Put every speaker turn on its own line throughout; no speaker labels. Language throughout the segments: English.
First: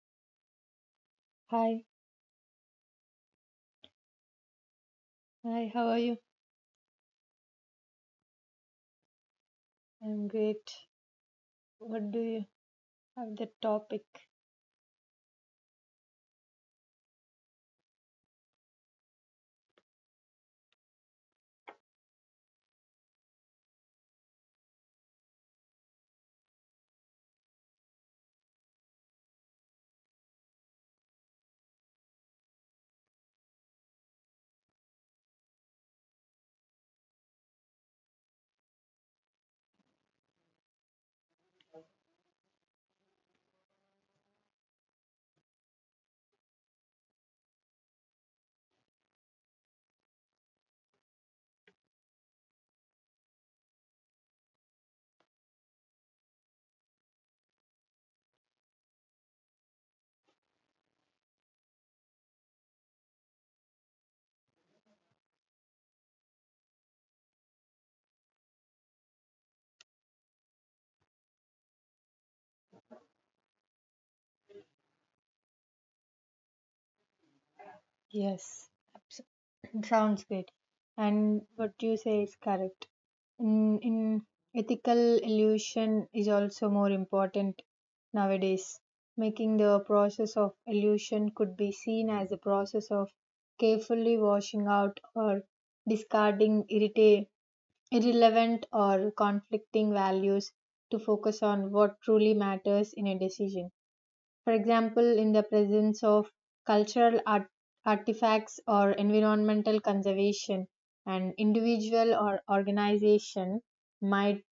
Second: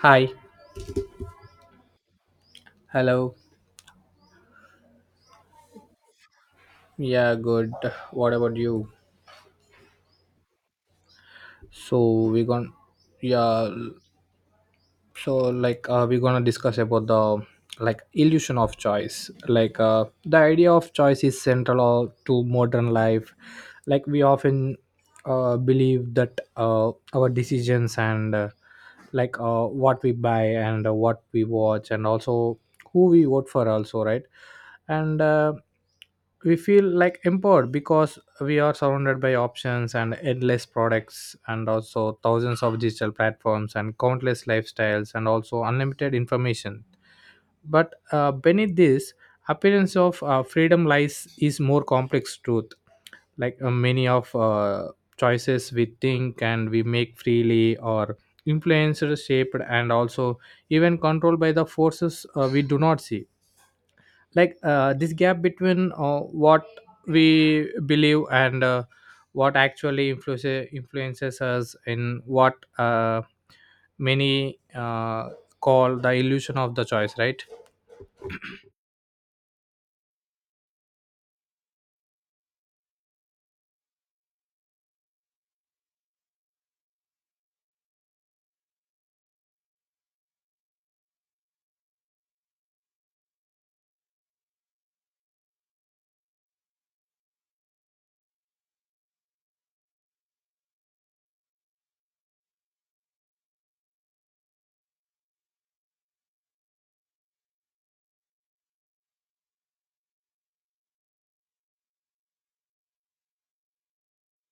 Hi.
Hi,
Hello.
hi, how are you?
Yeah, good. What about you?
I'm great. What do
So we're
you
gonna
have the
yeah
topic?
so we're gonna discuss about the illusion of choice. The idea of choice is central to modern life. Like we often believe that our decisions and what we buy and what we watch, and also who we vote for also, right? and We feel like empowered because we are surrounded by options and endless products and also thousands of digital platforms and countless lifestyles and also unlimited information, but beneath this appearance of freedom lies is more complex truth. Many of choices we think and we make freely or influenced, shaped, and also even controlled by the forces we do not see. This gap between what we believe and what actually influences us in what many call the illusion of the choice, right?
Yes, abs- sounds great. And what you say is correct. In ethical illusion is also more important nowadays. Making the process of illusion could be seen as a process of carefully washing out or discarding irrelevant or conflicting values to focus on what truly matters in a decision. For example, in the presence of cultural art- artifacts or environmental conservation, an individual or organization might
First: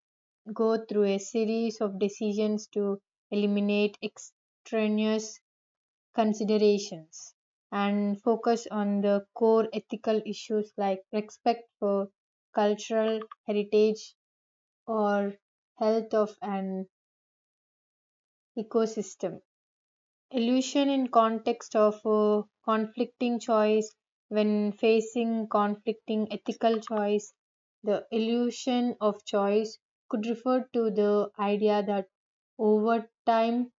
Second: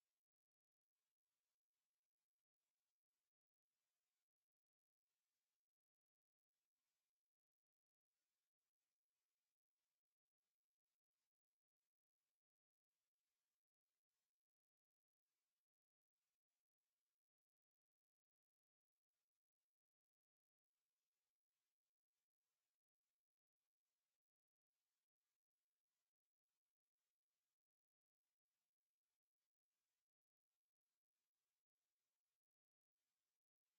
go through a series of decisions to eliminate extraneous considerations and focus on the core ethical issues like respect for cultural heritage or health of an ecosystem. Illusion in context of conflicting choice, when facing conflicting ethical choice, the illusion of choice could refer to the idea that over time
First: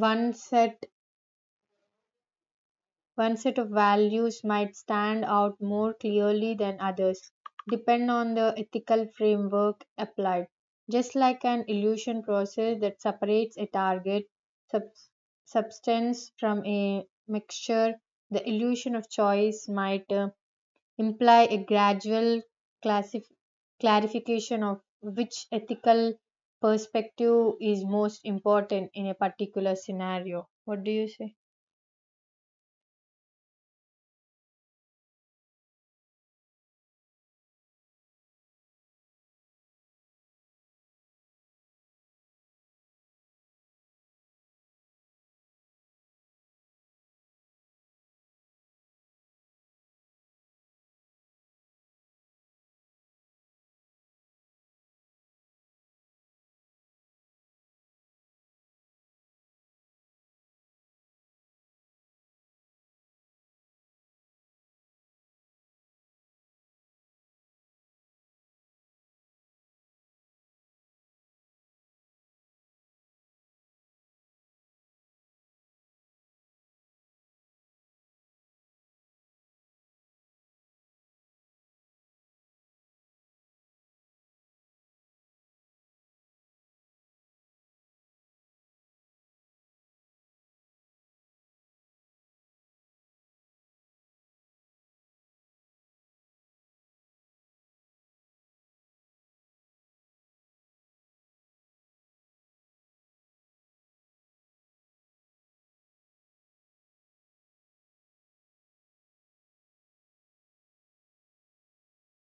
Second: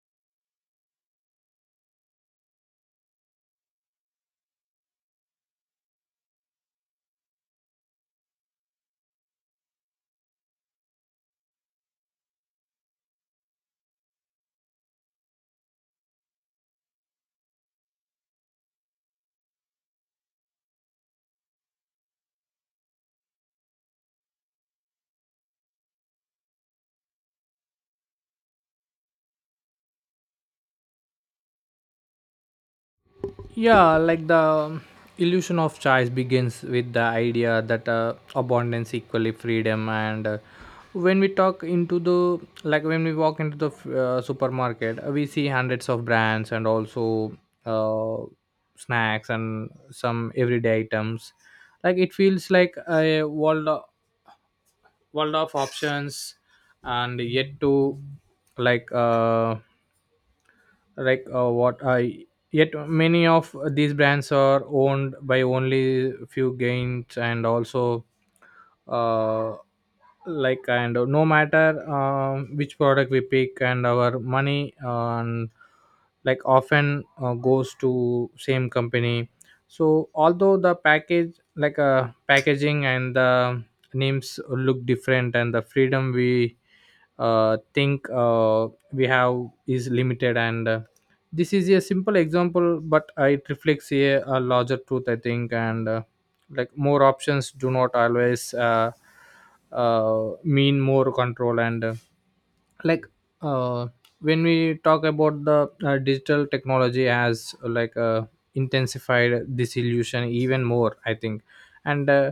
one set one set of values might stand out more clearly than others, depend on the ethical framework applied. Just like an illusion process that separates a sub- substance from a mixture, the illusion of choice might imply a gradual classif- clarification of which ethical perspective is most important in a particular scenario. What do you say?
Yeah, like the illusion of choice begins with the idea that abundance equally freedom. And when we talk into the Like when we walk into the supermarket, we see hundreds of brands and also uh, snacks and some everyday items. Like it feels like world of options, and yet to like uh, like what I yet many of these brands are owned by only few gains, and also uh, and no matter which product we pick, and our money and like often goes to same company. So although the package, packaging and the names look different, and the freedom we think we have is limited. And This is a simple example, but it reflects a larger truth, I think. And like More options do not always mean more control. And like uh, when we talk about the digital technology has intensified this illusion even more, I think. And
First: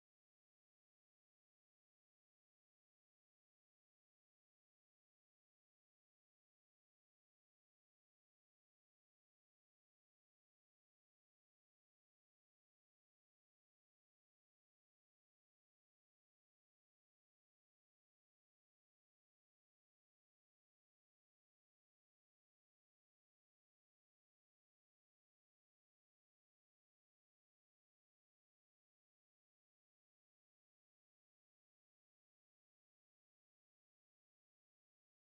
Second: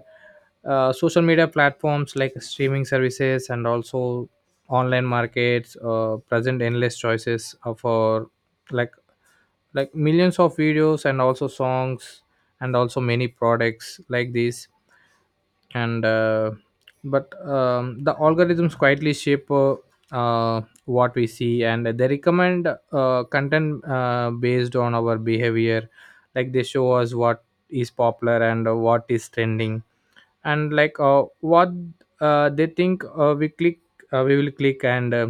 Social media platforms, like streaming services and also online markets, present endless choices of our, like like millions of videos and also songs and also many products like this. And but The algorithms quietly shape what we see, and they recommend content based on our behavior. Like they show us what is popular and what is trending, and like what they think we click we will click. And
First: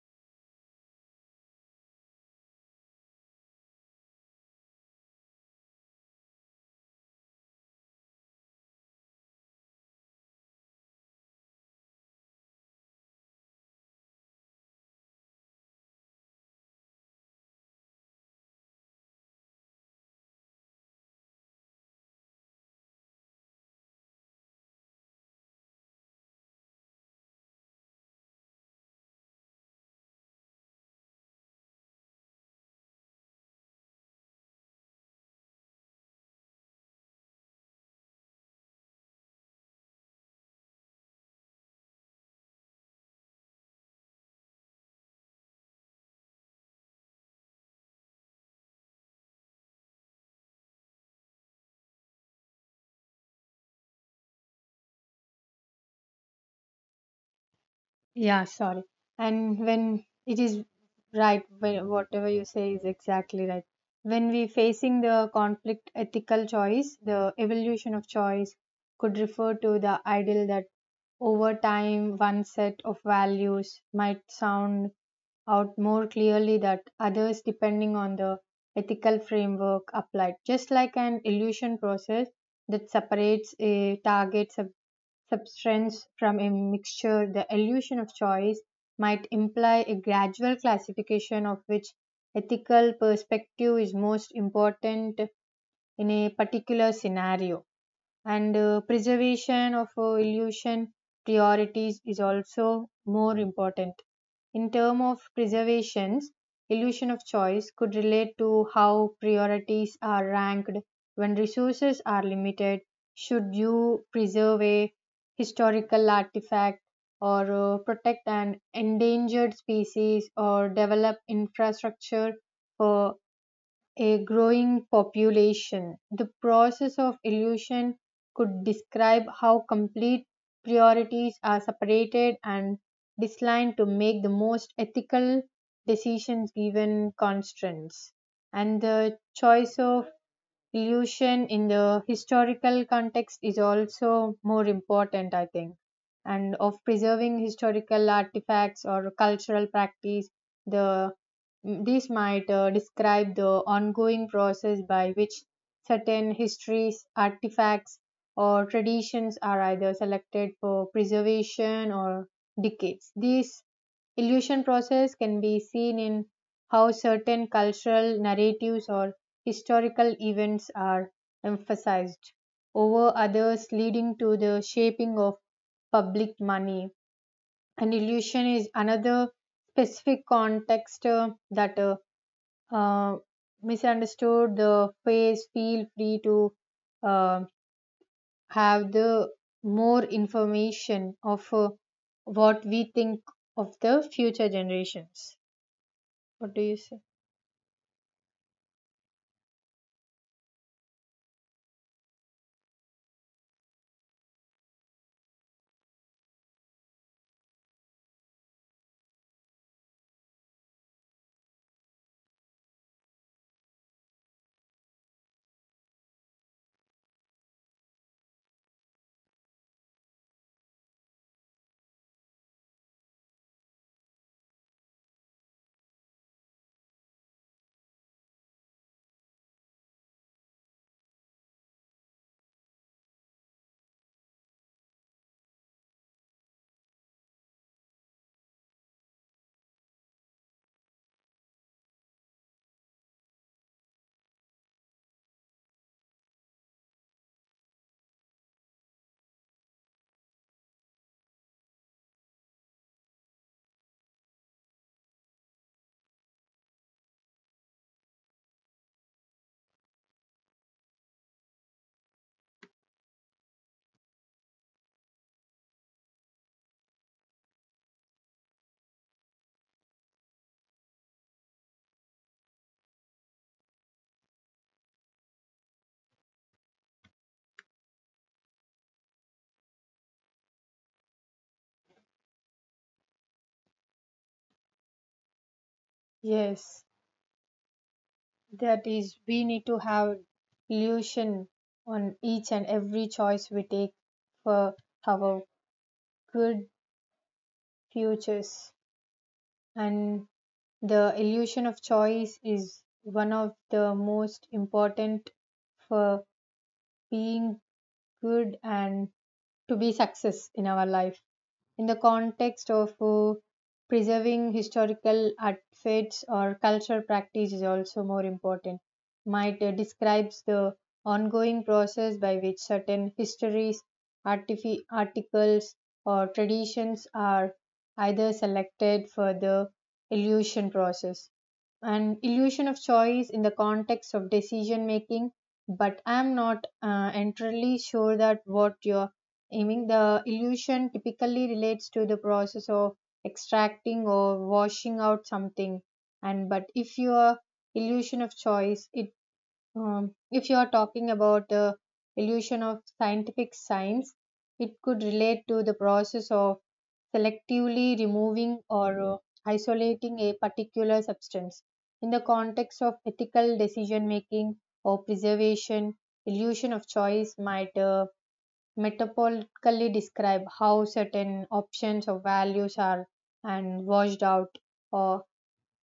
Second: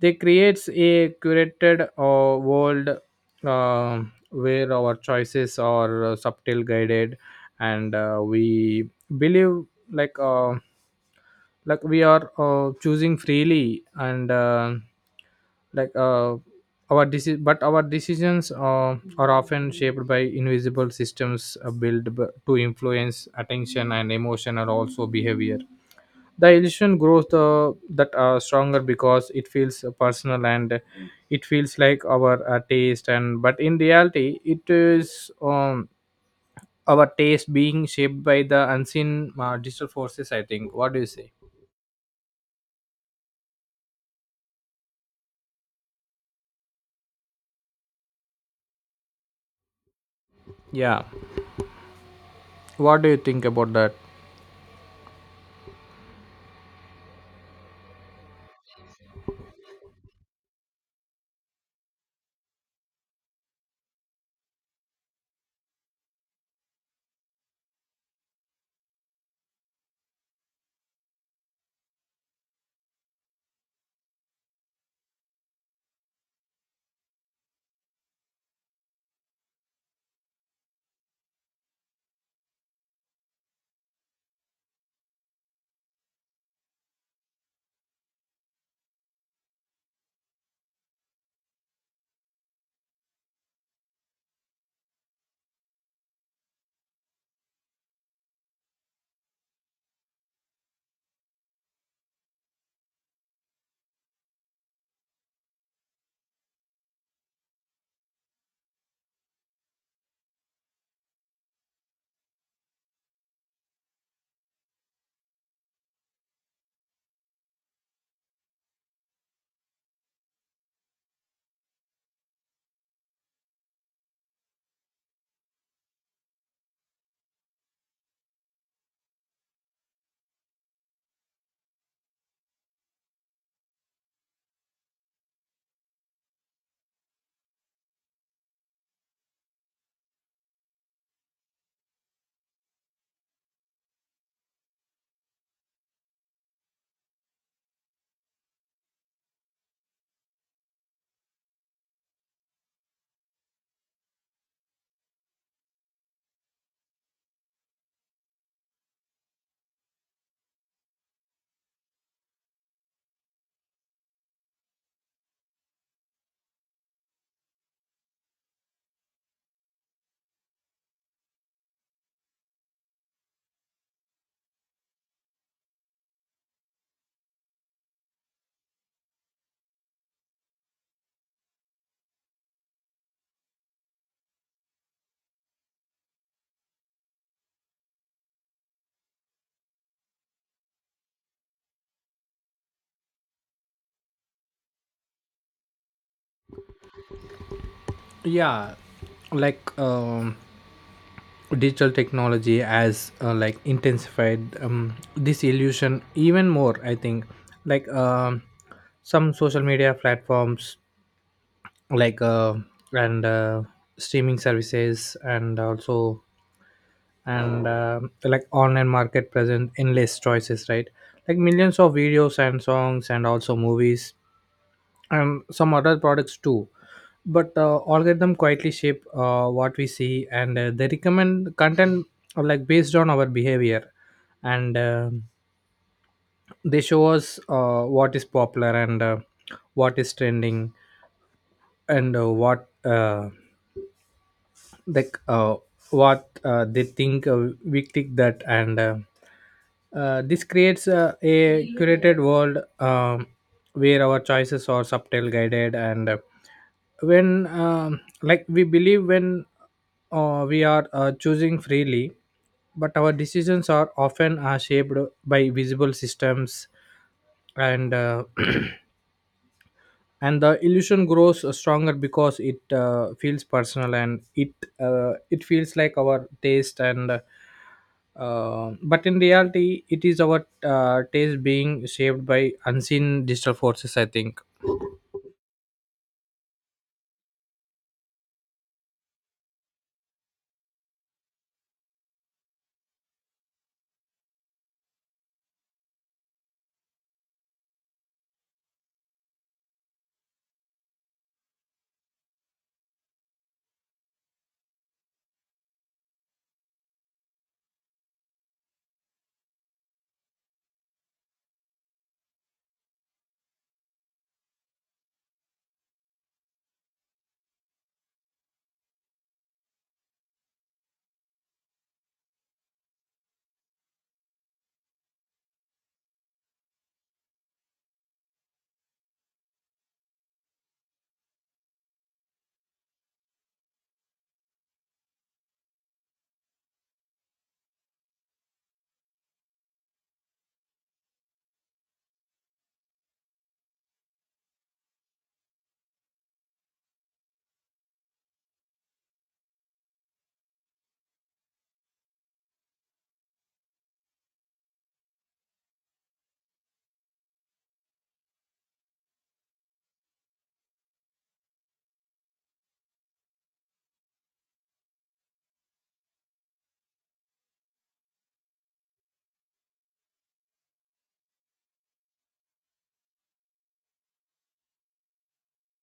They creates a curated world uh, where our choices are subtle guided, and we believe like uh, we are choosing freely. And like our deci- But our decisions are often shaped by invisible systems to influence attention and emotion and also behavior. The illusion grows the that stronger because it feels personal, and it feels like our taste, and but in reality it is our taste being shaped by the unseen digital forces, I think. What do you say? Yeah. What do you think about that?
Yeah, sorry. And when it is right, whatever you say is exactly right. When we facing the conflict ethical choice, the evolution of choice could refer to the ideal that over time one set of values might sound out more clearly that others depending on the ethical framework applied, just like an illusion process that separates a target substance from a mixture, the illusion of choice might imply a gradual classification of which ethical perspective is most important in a particular scenario. And preservation of illusion priorities is also more important. In term of preservations, illusion of choice could relate to how priorities are ranked when resources are limited. Should you preserve a historical artifact, or protect an endangered species, or develop infrastructure for a growing population? The process of illusion could describe how complete priorities are separated and designed to make the most ethical decisions given constraints. And the choice of illusion in the historical context is also more important, I think. And of preserving historical artifacts or cultural practice, the these might describe the ongoing process by which certain histories, artifacts, or traditions are either selected for preservation or decades. These illusion process can be seen in how certain cultural narratives or historical events are emphasized over others, leading to the shaping of public money. An illusion is another specific context that uh, misunderstood the face. Feel free to uh, have the more information of what we think of the future generations. What do you say?
Yeah, like digital technology has intensified this illusion even more, I think. Like some social media platforms, like and streaming services, and also and like online market present endless choices, right? Like millions of videos and songs and also movies and some other products too. But algorithm quietly shape what we see, and they recommend content based on our behavior, and they show us what is popular and what is trending, and what like what they think we click that. And This creates a curated world where our choices are subtle guided. And when like We believe when we are choosing freely, but our decisions are often shaped by visible systems and and the illusion grows stronger because it feels personal, and it it feels like our taste, and but in reality it is our taste being shaped by unseen digital forces, I think.
Yes, that is, we need to have illusion on each and every choice we take for our good futures. And the illusion of choice is one of the most important for being good and to be success in our life. In the context of preserving historical artifacts or cultural practice is also more important, might describes the ongoing process by which certain histories, articles or traditions are either selected for the illusion process, an illusion of choice in the context of decision making. But I'm not entirely sure that what you're aiming. The illusion typically relates to the process of extracting or washing out something. And but if your illusion of choice it, if you are talking about the illusion of scientific science, it could relate to the process of selectively removing or isolating a particular substance. In the context of ethical decision making or preservation, illusion of choice might metaphorically describe how certain options or values are and washed out or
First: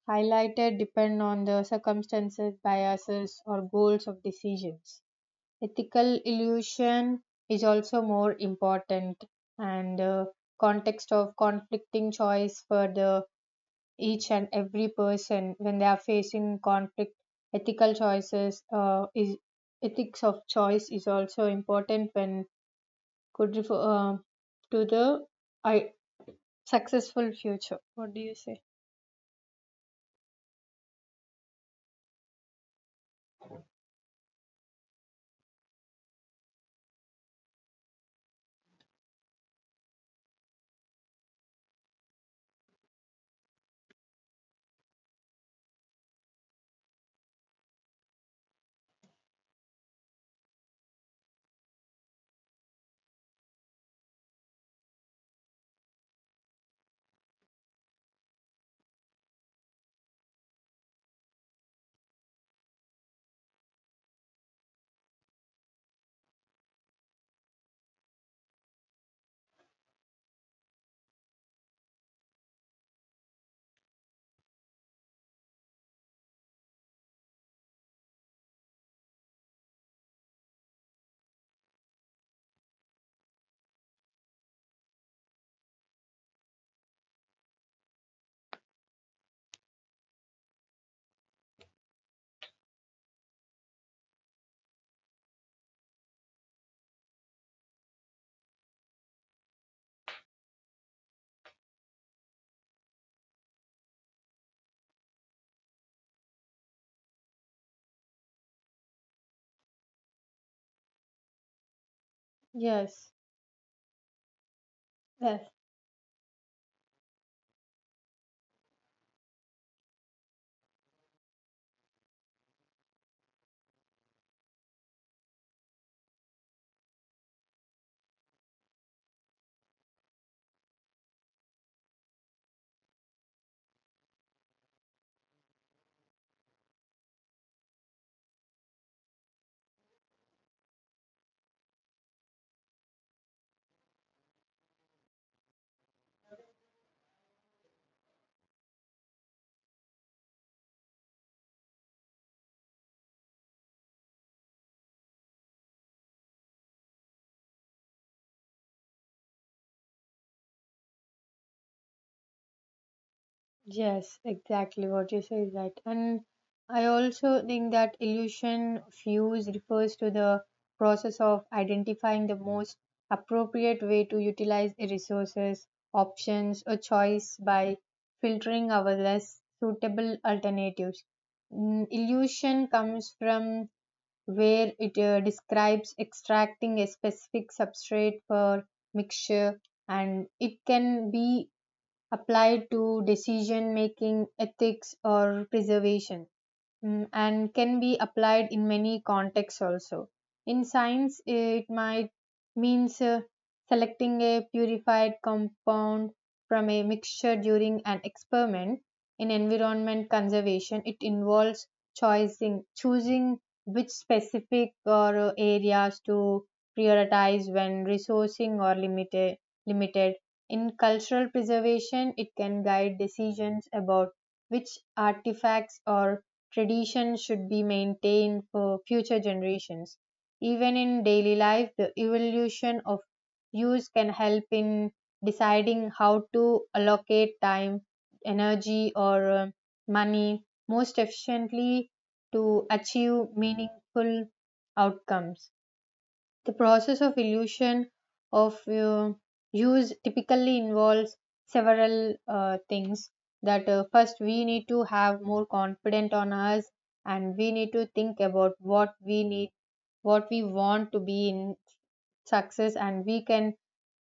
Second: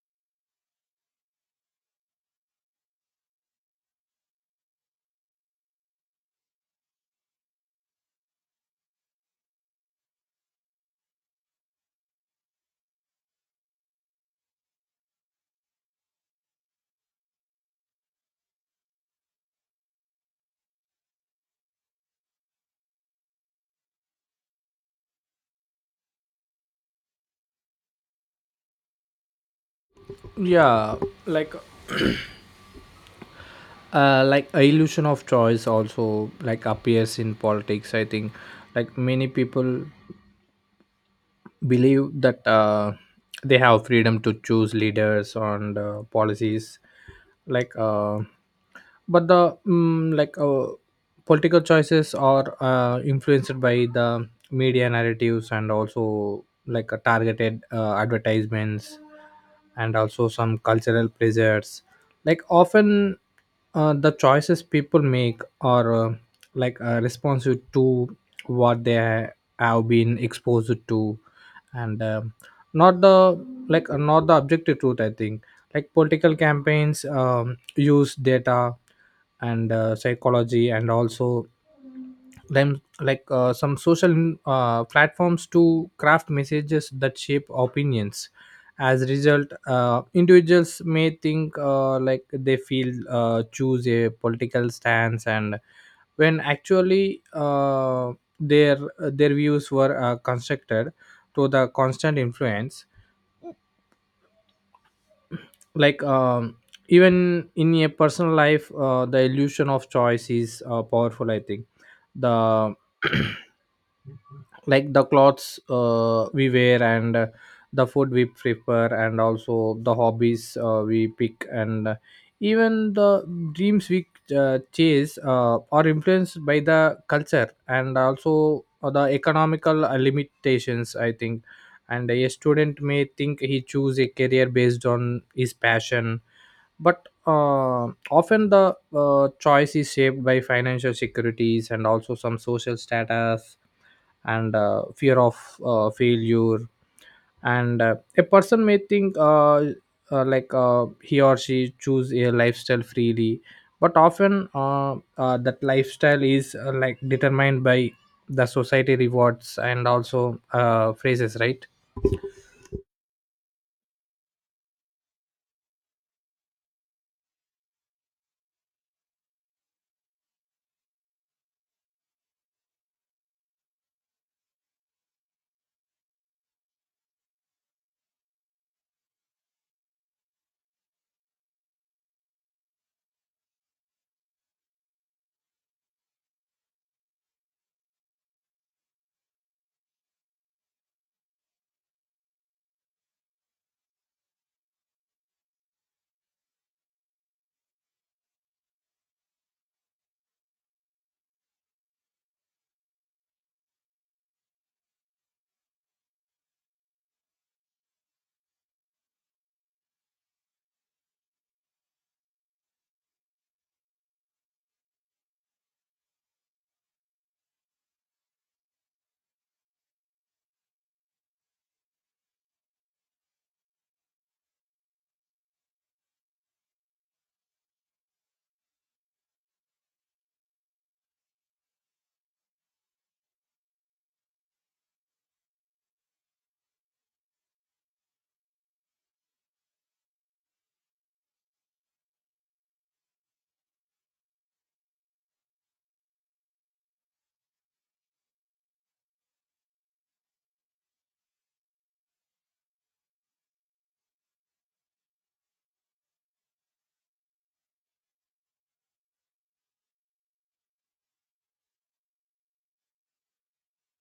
highlighted depend on the circumstances, biases, or goals of decisions. Ethical illusion is also more important, and context of conflicting choice for the each and every person when they are facing conflict ethical choices is ethics of choice is also important when could refer to the I successful future. What do you say?
Yeah, like like a illusion of choice also like appears in politics, I think. Like many people believe that they have freedom to choose leaders and policies. Like but the mm like Political choices are influenced by the media narratives, and also targeted advertisements and also some cultural pressures. Like often the choices people make are responsive to what they have been exposed to, and not the, not the objective truth, I think. Like political campaigns use data and psychology and also them like some social platforms to craft messages that shape opinions. As a result, individuals may think like they feel choose a political stance, and when actually their views were constructed to the constant influence. like um Even in a personal life the illusion of choice is powerful, I think. The
Yes,
Like the
yes.
clothes we wear, and the food we prefer, and also the hobbies we pick, and even the dreams we chase are influenced by the culture and also the economical limitations, I think. And a student may think he choose a career based on his passion, but often the choice is shaped by financial securities and also some social status and fear of failure. And a person may think he or she choose a lifestyle freely, but often that lifestyle is determined by the society rewards and also phrases, right?
Yes, exactly what you say is right. And I also think that illusion fuse refers to the process of identifying the most appropriate way to utilize the resources, options, or choice by filtering our less suitable alternatives. Illusion comes from where it describes extracting a specific substrate for mixture, and it can be applied to decision making, ethics, or preservation. And can be applied in many contexts also. In science, it might means selecting a purified compound from a mixture during an experiment. In environment conservation, it involves choosing which specific or areas to prioritize when resourcing or limited. In cultural preservation, it can guide decisions about which artifacts or tradition should be maintained for future generations. Even in daily life, the evolution of use can help in deciding how to allocate time, energy, or money most efficiently to achieve meaningful outcomes. The process of illusion of use typically involves several things. That first we need to have more confident on us, and we need to think about what we need, what we want to be in success, and we can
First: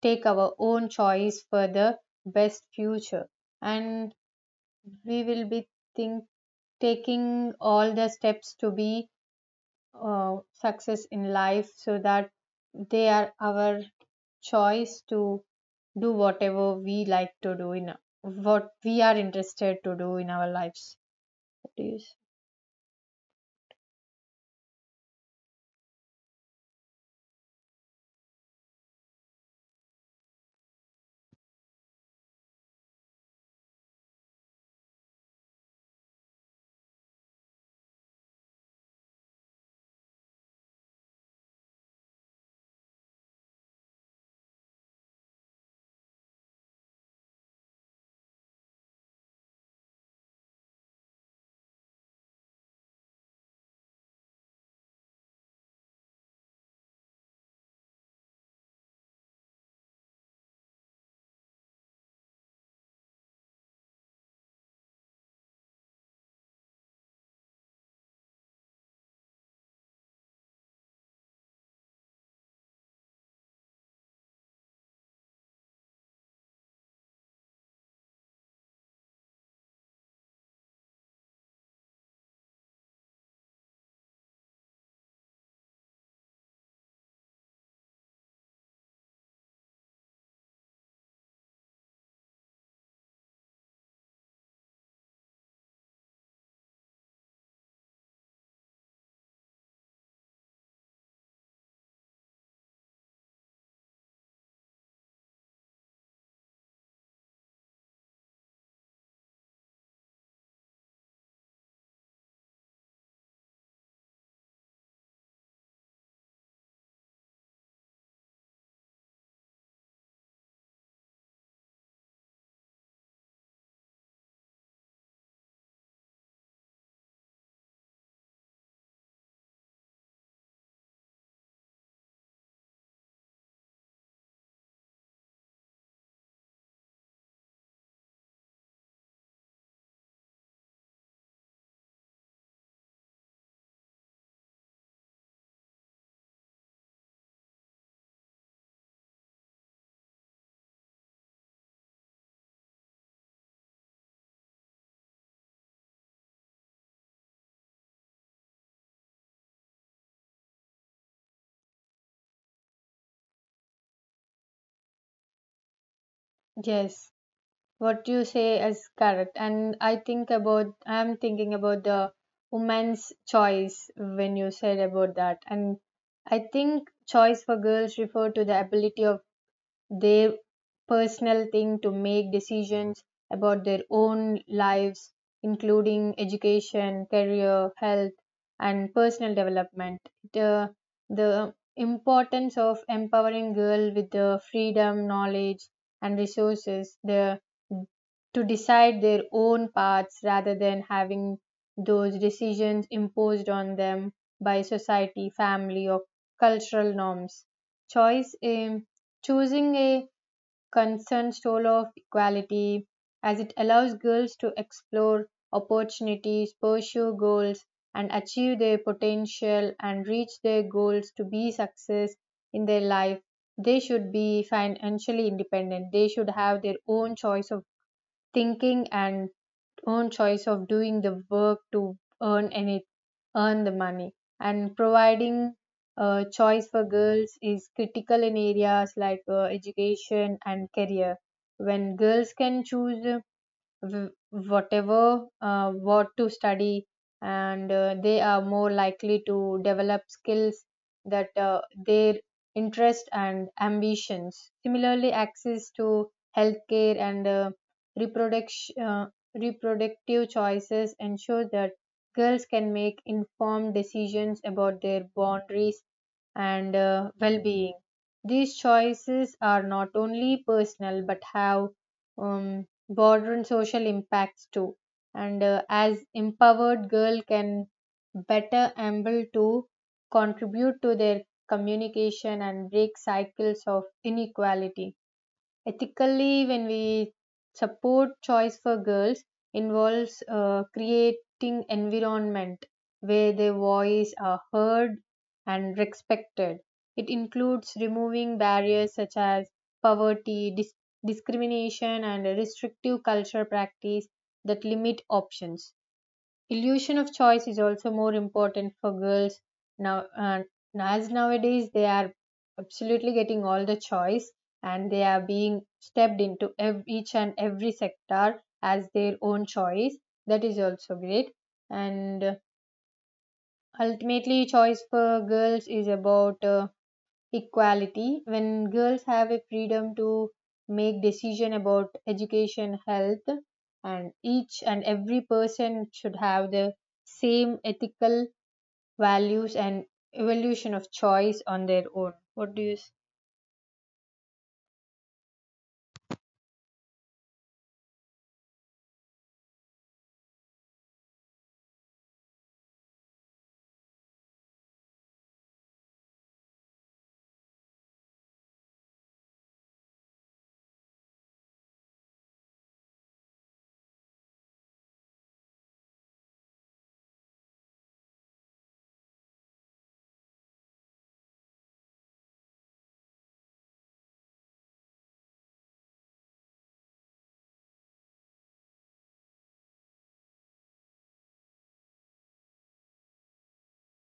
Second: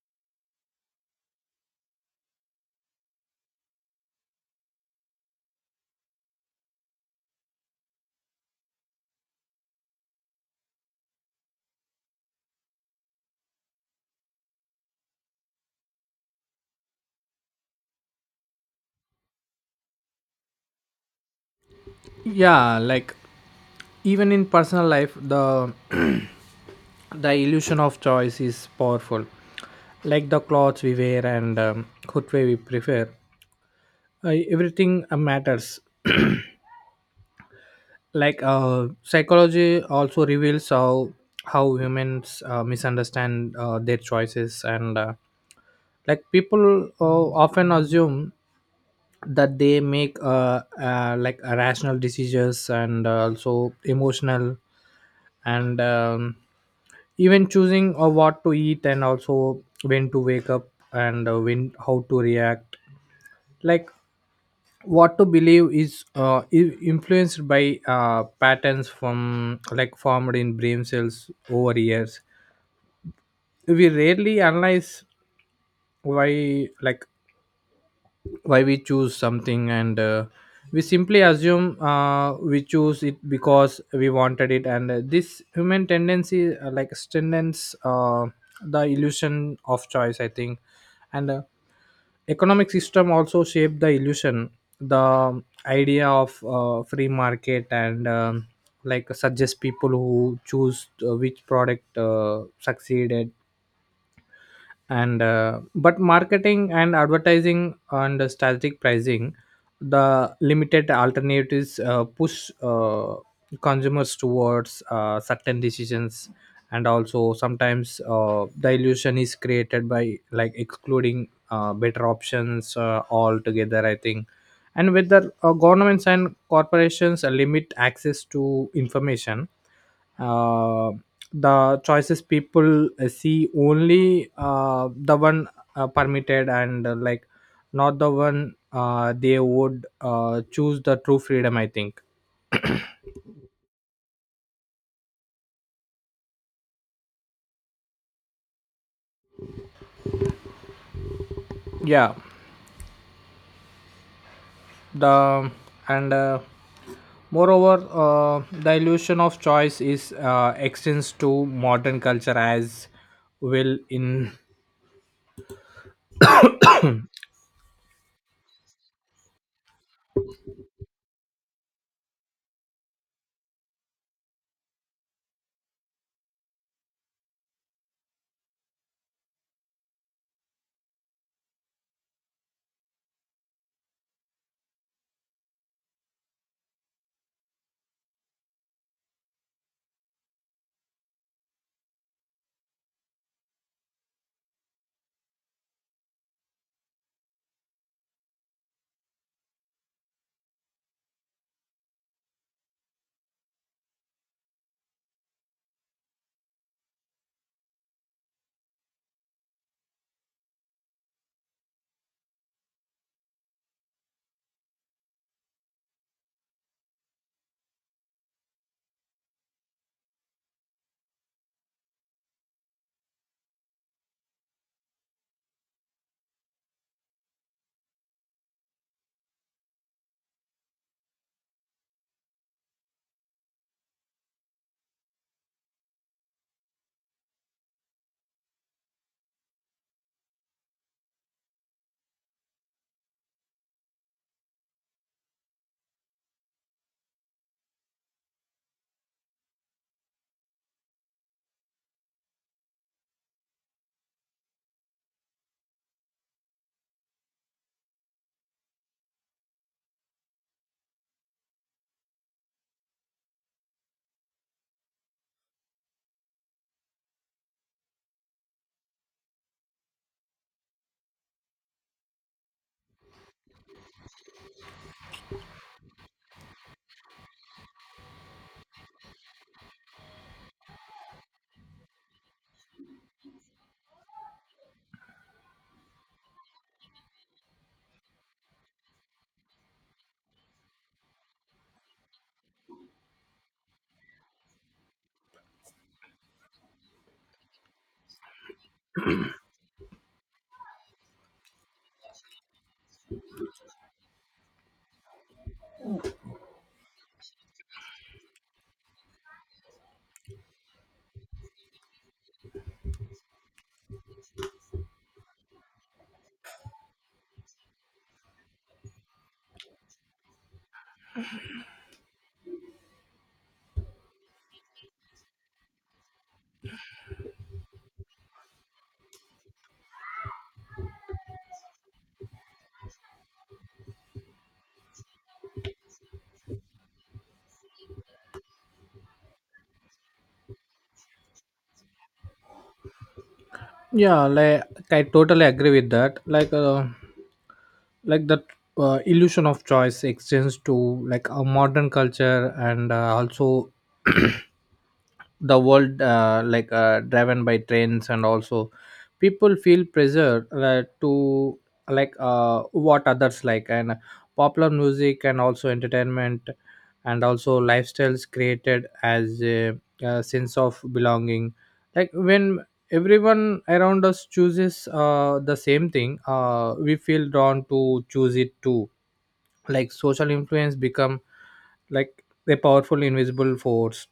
take our own choice for the best future. And we will be think taking all the steps to be success in life so that they are our choice to do whatever we like to do in what we are interested to do in our lives. What do you s-
Yeah, like even in personal life the illusion of choice is powerful, like the clothes we wear, and footwear we prefer. Everything matters. Psychology also reveals how humans misunderstand their choices, and people often assume that they make rational decisions and also emotional. And Even choosing what to eat and also when to wake up and when how to react, like what to believe is influenced by patterns from formed in brain cells over years. We rarely analyze why, why we choose something, and we simply assume we choose it because we wanted it. And This human tendency strengthens the illusion of choice, I think. And Economic system also shape the illusion. The idea of free market, and suggest people who choose which product succeeded, and but marketing and advertising and strategic pricing, the limited alternatives push consumers towards certain decisions. And also sometimes the illusion is created by excluding better options altogether, I think. And whether governments and corporations limit access to information, uh, the choices people see only the one permitted, and not the one they would choose the true freedom, I think. Yeah the and Moreover, the illusion of choice is extends to modern culture as well in.
yes, what you say is correct, and I think about, I'm thinking about the woman's choice when you said about that. And I think choice for girls refer to the ability of their personal thing to make decisions about their own lives, including education, career, health, and personal development, the, the importance of empowering girl with the freedom, knowledge, and resources, the, to decide their own paths rather than having those decisions imposed on them by society, family, or cultural norms. Choice, choosing a concern stole of equality, as it allows girls to explore opportunities, pursue goals, and achieve their potential and reach their goals to be success in their life. They should be financially independent. They should have their own choice of thinking and own choice of doing the work to earn any earn the money. And providing choice for girls is critical in areas like education and career. When girls can choose w- whatever what to study, and they are more likely to develop skills that their interest and ambitions. Similarly, access to healthcare and reproduction reproductive choices ensure that girls can make informed decisions about their boundaries and well-being. These choices are not only personal but have um, border and social impacts too, and as empowered girl can better able to contribute to their communication and break cycles of inequality. Ethically, when we support choice for girls, involves creating environment where their voice are heard and respected. It includes removing barriers such as poverty, discrimination, and restrictive cultural practice that limit options. Illusion of choice is also more important for girls now, and as nowadays they are absolutely getting all the choice and they are being stepped into each and every sector as their own choice. That is also great. And ultimately, choice for girls is about equality. When girls have a freedom to make decision about education, health, and each and every person should have the same ethical values and evolution of choice on their own. What do you s-
Yeah, like I totally agree with that. Like that Illusion of choice extends to a modern culture, and also the world driven by trends and also people feel pressure to what others like, and popular music and also entertainment and also lifestyles, created as a sense of belonging. Like when everyone around us chooses the same thing, we feel drawn to choose it too. Like social influence become like a powerful invisible force,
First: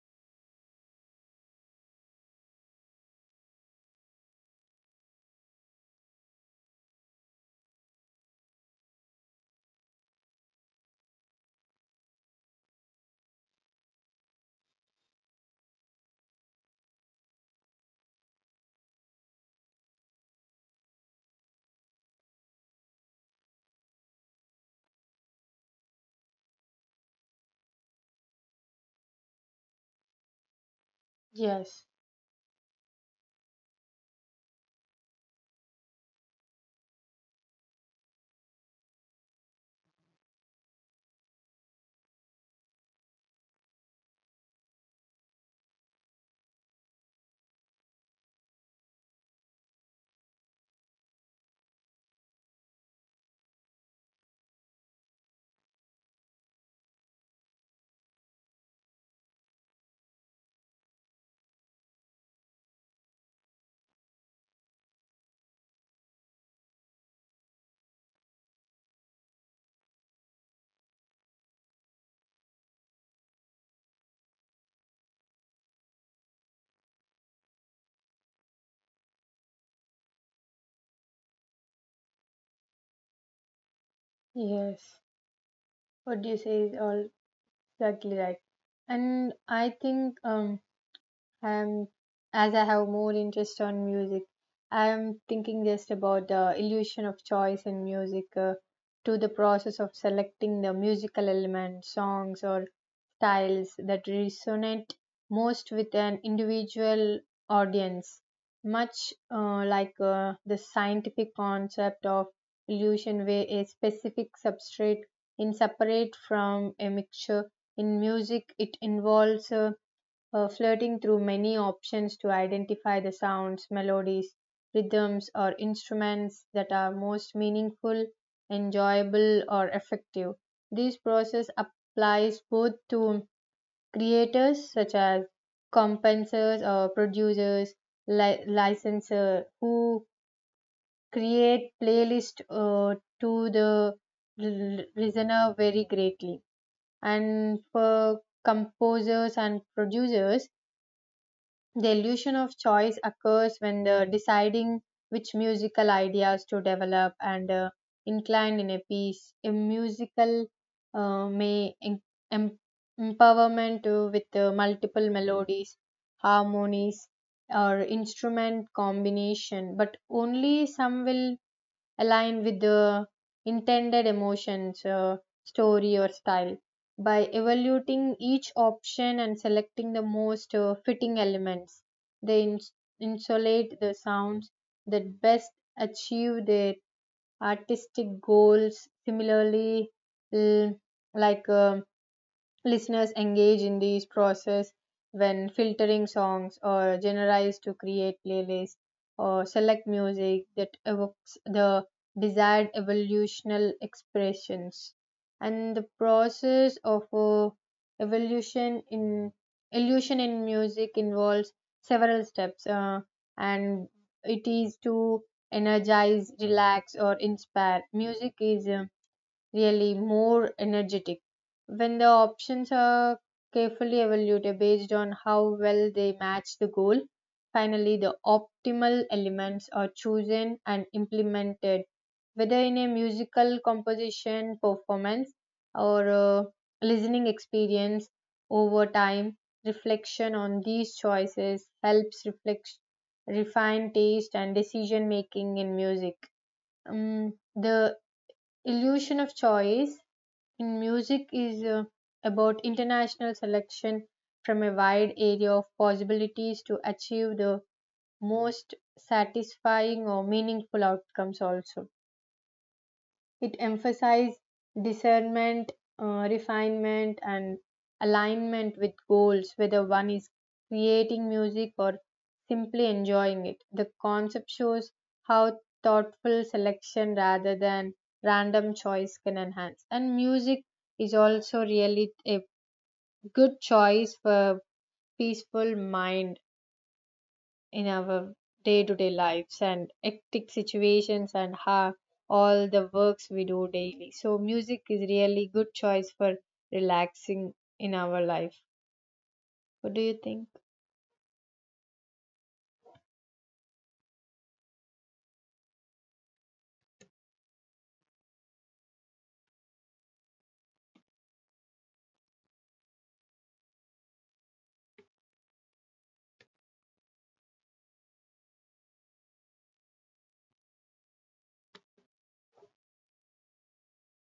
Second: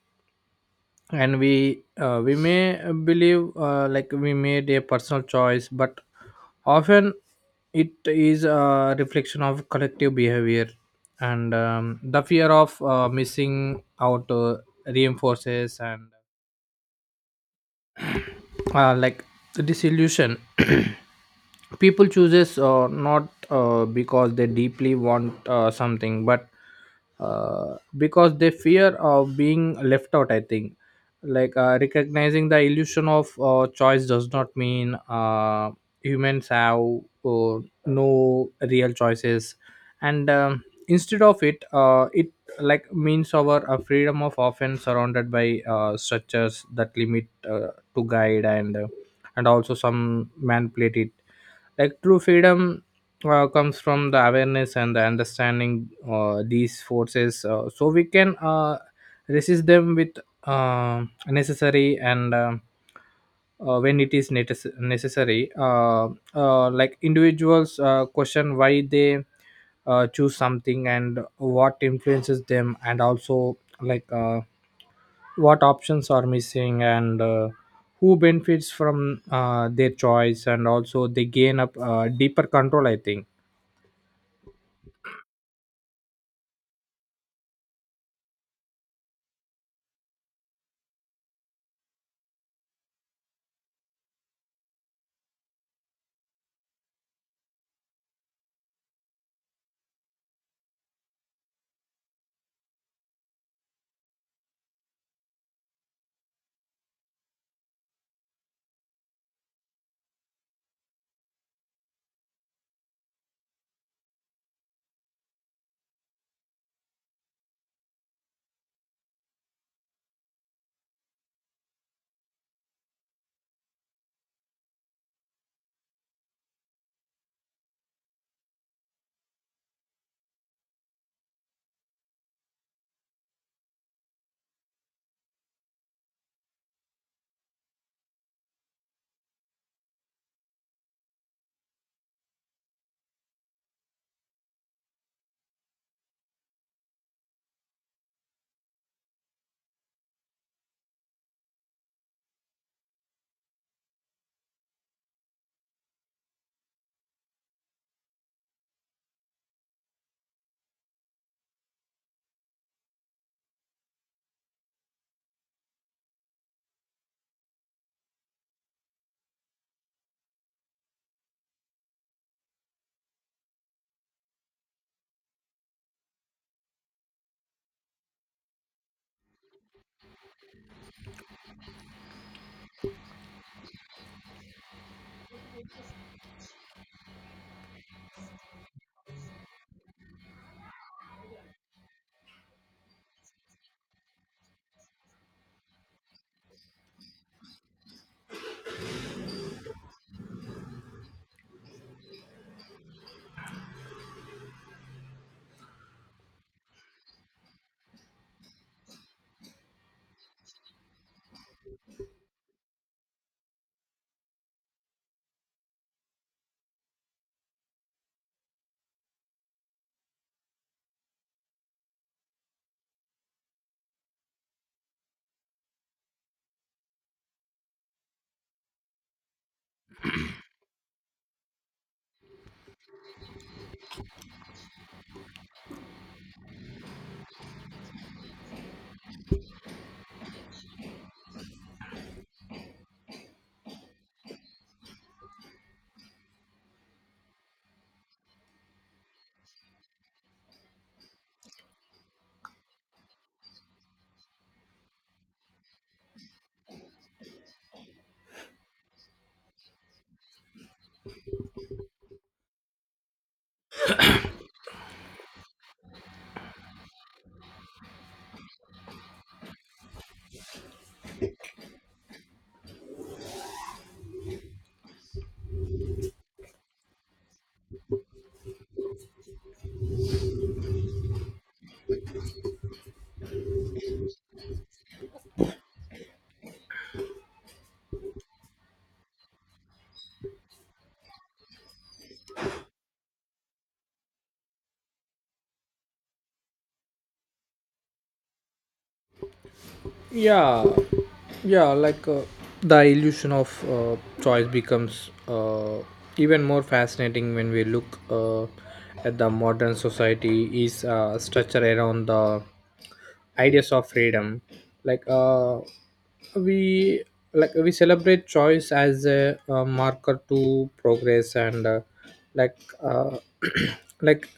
and we may believe we made a personal choice, but often it is a reflection of collective behavior. And The fear of missing out reinforces, and uh, like disillusion people chooses not because they deeply want something, but because they fear of being left out, I think.
yes,
Recognizing the illusion of choice does not mean humans have uh, no real choices, and instead of it means our freedom of often surrounded by structures that limit to guide, and also some manipulate it. Like true freedom comes from the awareness and the understanding these forces, so we can resist them with necessary, and when it is necessary. Uh, Individuals question why they choose something, and what influences them, and also what options are missing, and who benefits from their choice, and also they gain a deeper control, I think.
yes. What do you say is all exactly right. and I think Um, as I have more interest on music, I am thinking just about the illusion of choice in music to the process of selecting the musical elements, songs, or styles that resonate most with an individual audience. Much the scientific concept of illusion, where a specific substrate is separate from a mixture. In music, it involves flirting through many options to identify the sounds, melodies, rhythms, or instruments that are most meaningful, enjoyable, or effective. This process applies both to creators such as compensers or producers, licensor who create playlist to the listener very greatly, and for composers and producers, the illusion of choice occurs when the deciding which musical ideas to develop and incline in a piece. A musical uh, may em- em- empowerment with multiple melodies, harmonies, or instrument combination, but only some will align with the intended emotions, story, or style. By evaluating each option and selecting the most fitting elements, they insulate the sounds that best achieve their artistic goals. Similarly, l- like um, listeners engage in these process when filtering songs or generalize to create playlists or select music that evokes the desired evolutional expressions. And the process of evolution in illusion in music involves several steps, and it is to energize, relax, or inspire. Music is really more energetic. When the options are carefully evaluated based on how well they match the goal, finally, the optimal elements are chosen and implemented, whether in a musical composition, performance, or a listening experience over time. Reflection on these choices helps reflect, refine taste and decision making in music. The illusion of choice in music is about international selection from a wide area of possibilities to achieve the most satisfying or meaningful outcomes. Also, it emphasized discernment, refinement, and alignment with goals, whether one is creating music or simply enjoying it. The concept shows how thoughtful selection rather than random choice can enhance. And music is also really a good choice for peaceful mind in our day-to-day lives and hectic situations and ha all the works we do daily, so music is really good choice for relaxing in our life. What do you think?
Yeah. Yeah, like the illusion of choice becomes even more fascinating when we look at the modern society is structured around the ideas of freedom. like uh, we we celebrate choice as a marker to progress, and like uh, like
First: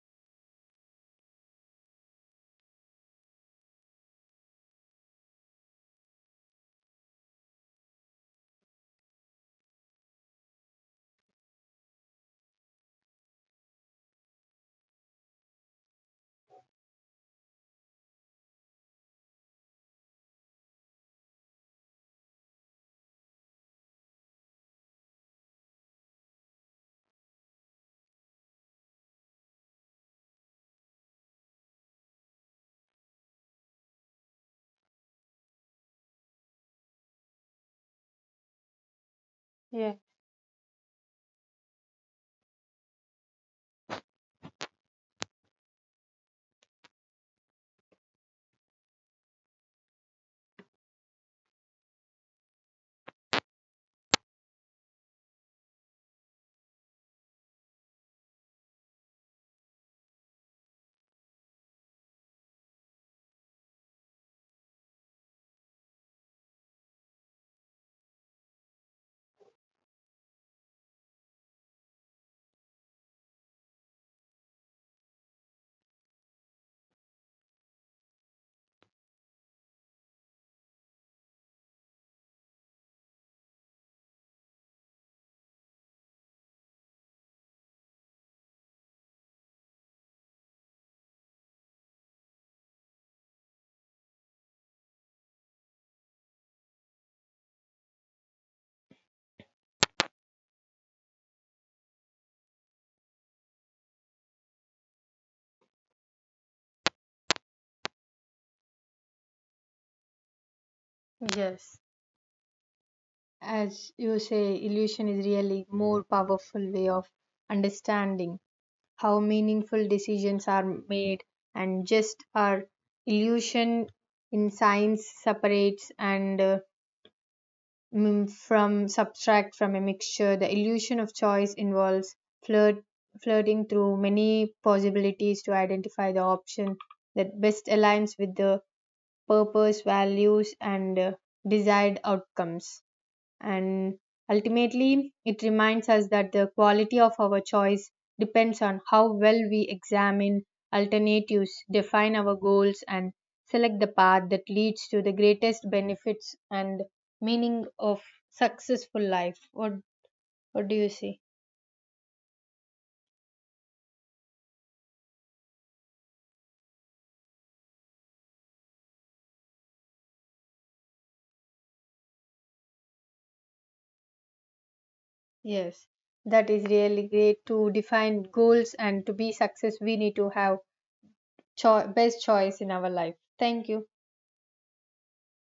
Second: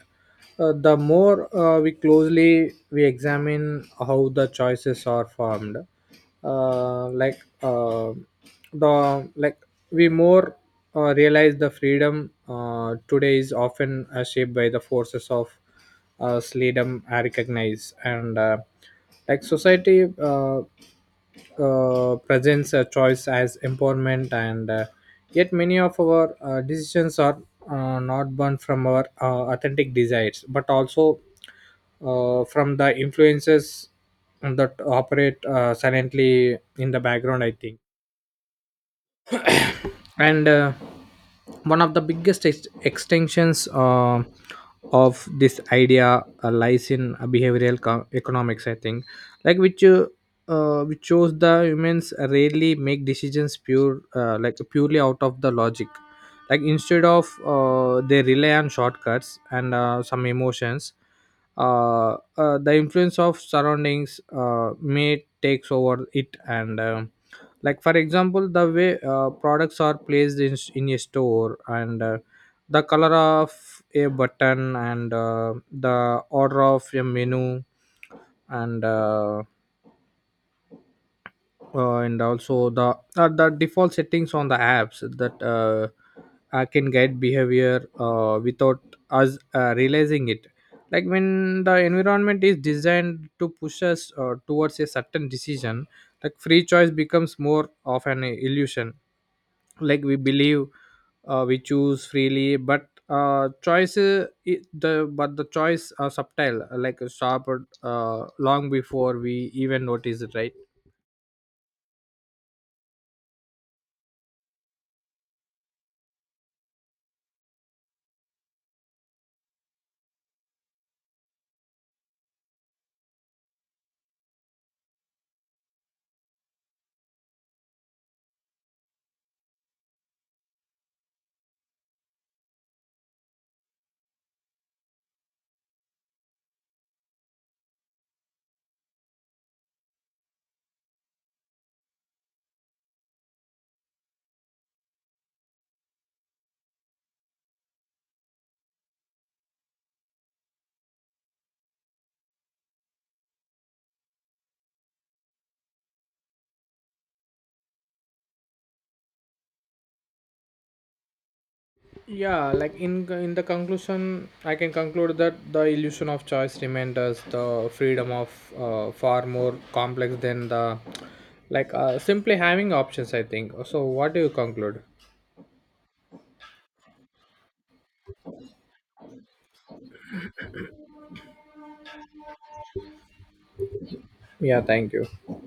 the more we closely we examine how the choices are formed, like the like we more realize the freedom today is often shaped by the forces of freedom I recognize, and society presents a choice as empowerment, and yet many of our decisions are not born from our authentic desires, but also from the influences that operate silently in the background, I think.
Yeah.
And One of the biggest extensions of this idea lies in behavioral economics, I think. like which uh, which shows the humans rarely make decisions purely out of the logic. Like instead of they rely on shortcuts and some emotions. The influence of surroundings may takes over it. And Like for example the way products are placed in a store, and the color of a button, and the order of a menu, and also the default settings on the apps that can guide behavior without us realizing it. Like when the environment is designed to push us towards a certain decision, free choice becomes more of an illusion. Like we believe we choose freely, but choice I- the but the choice are subtle a sharp long before we even notice it, right?
Yes. As you say, illusion is really more powerful way of understanding how meaningful decisions are made. And just our illusion in science separates and from subtract from a mixture. The illusion of choice involves flirt, flirting through many possibilities to identify the option that best aligns with the purpose, values, and desired outcomes. And ultimately, it reminds us that the quality of our choice depends on how well we examine alternatives, define our goals, and select the path that leads to the greatest benefits and meaning of successful life. What do you see?
Yeah, like in the conclusion, I can conclude that the illusion of choice remained us the freedom of far more complex than the simply having options, I think. So what do you conclude?
Yes, that is really great. To define goals and to be success, we need to have best choice in our life. Thank you.
Yeah, thank you.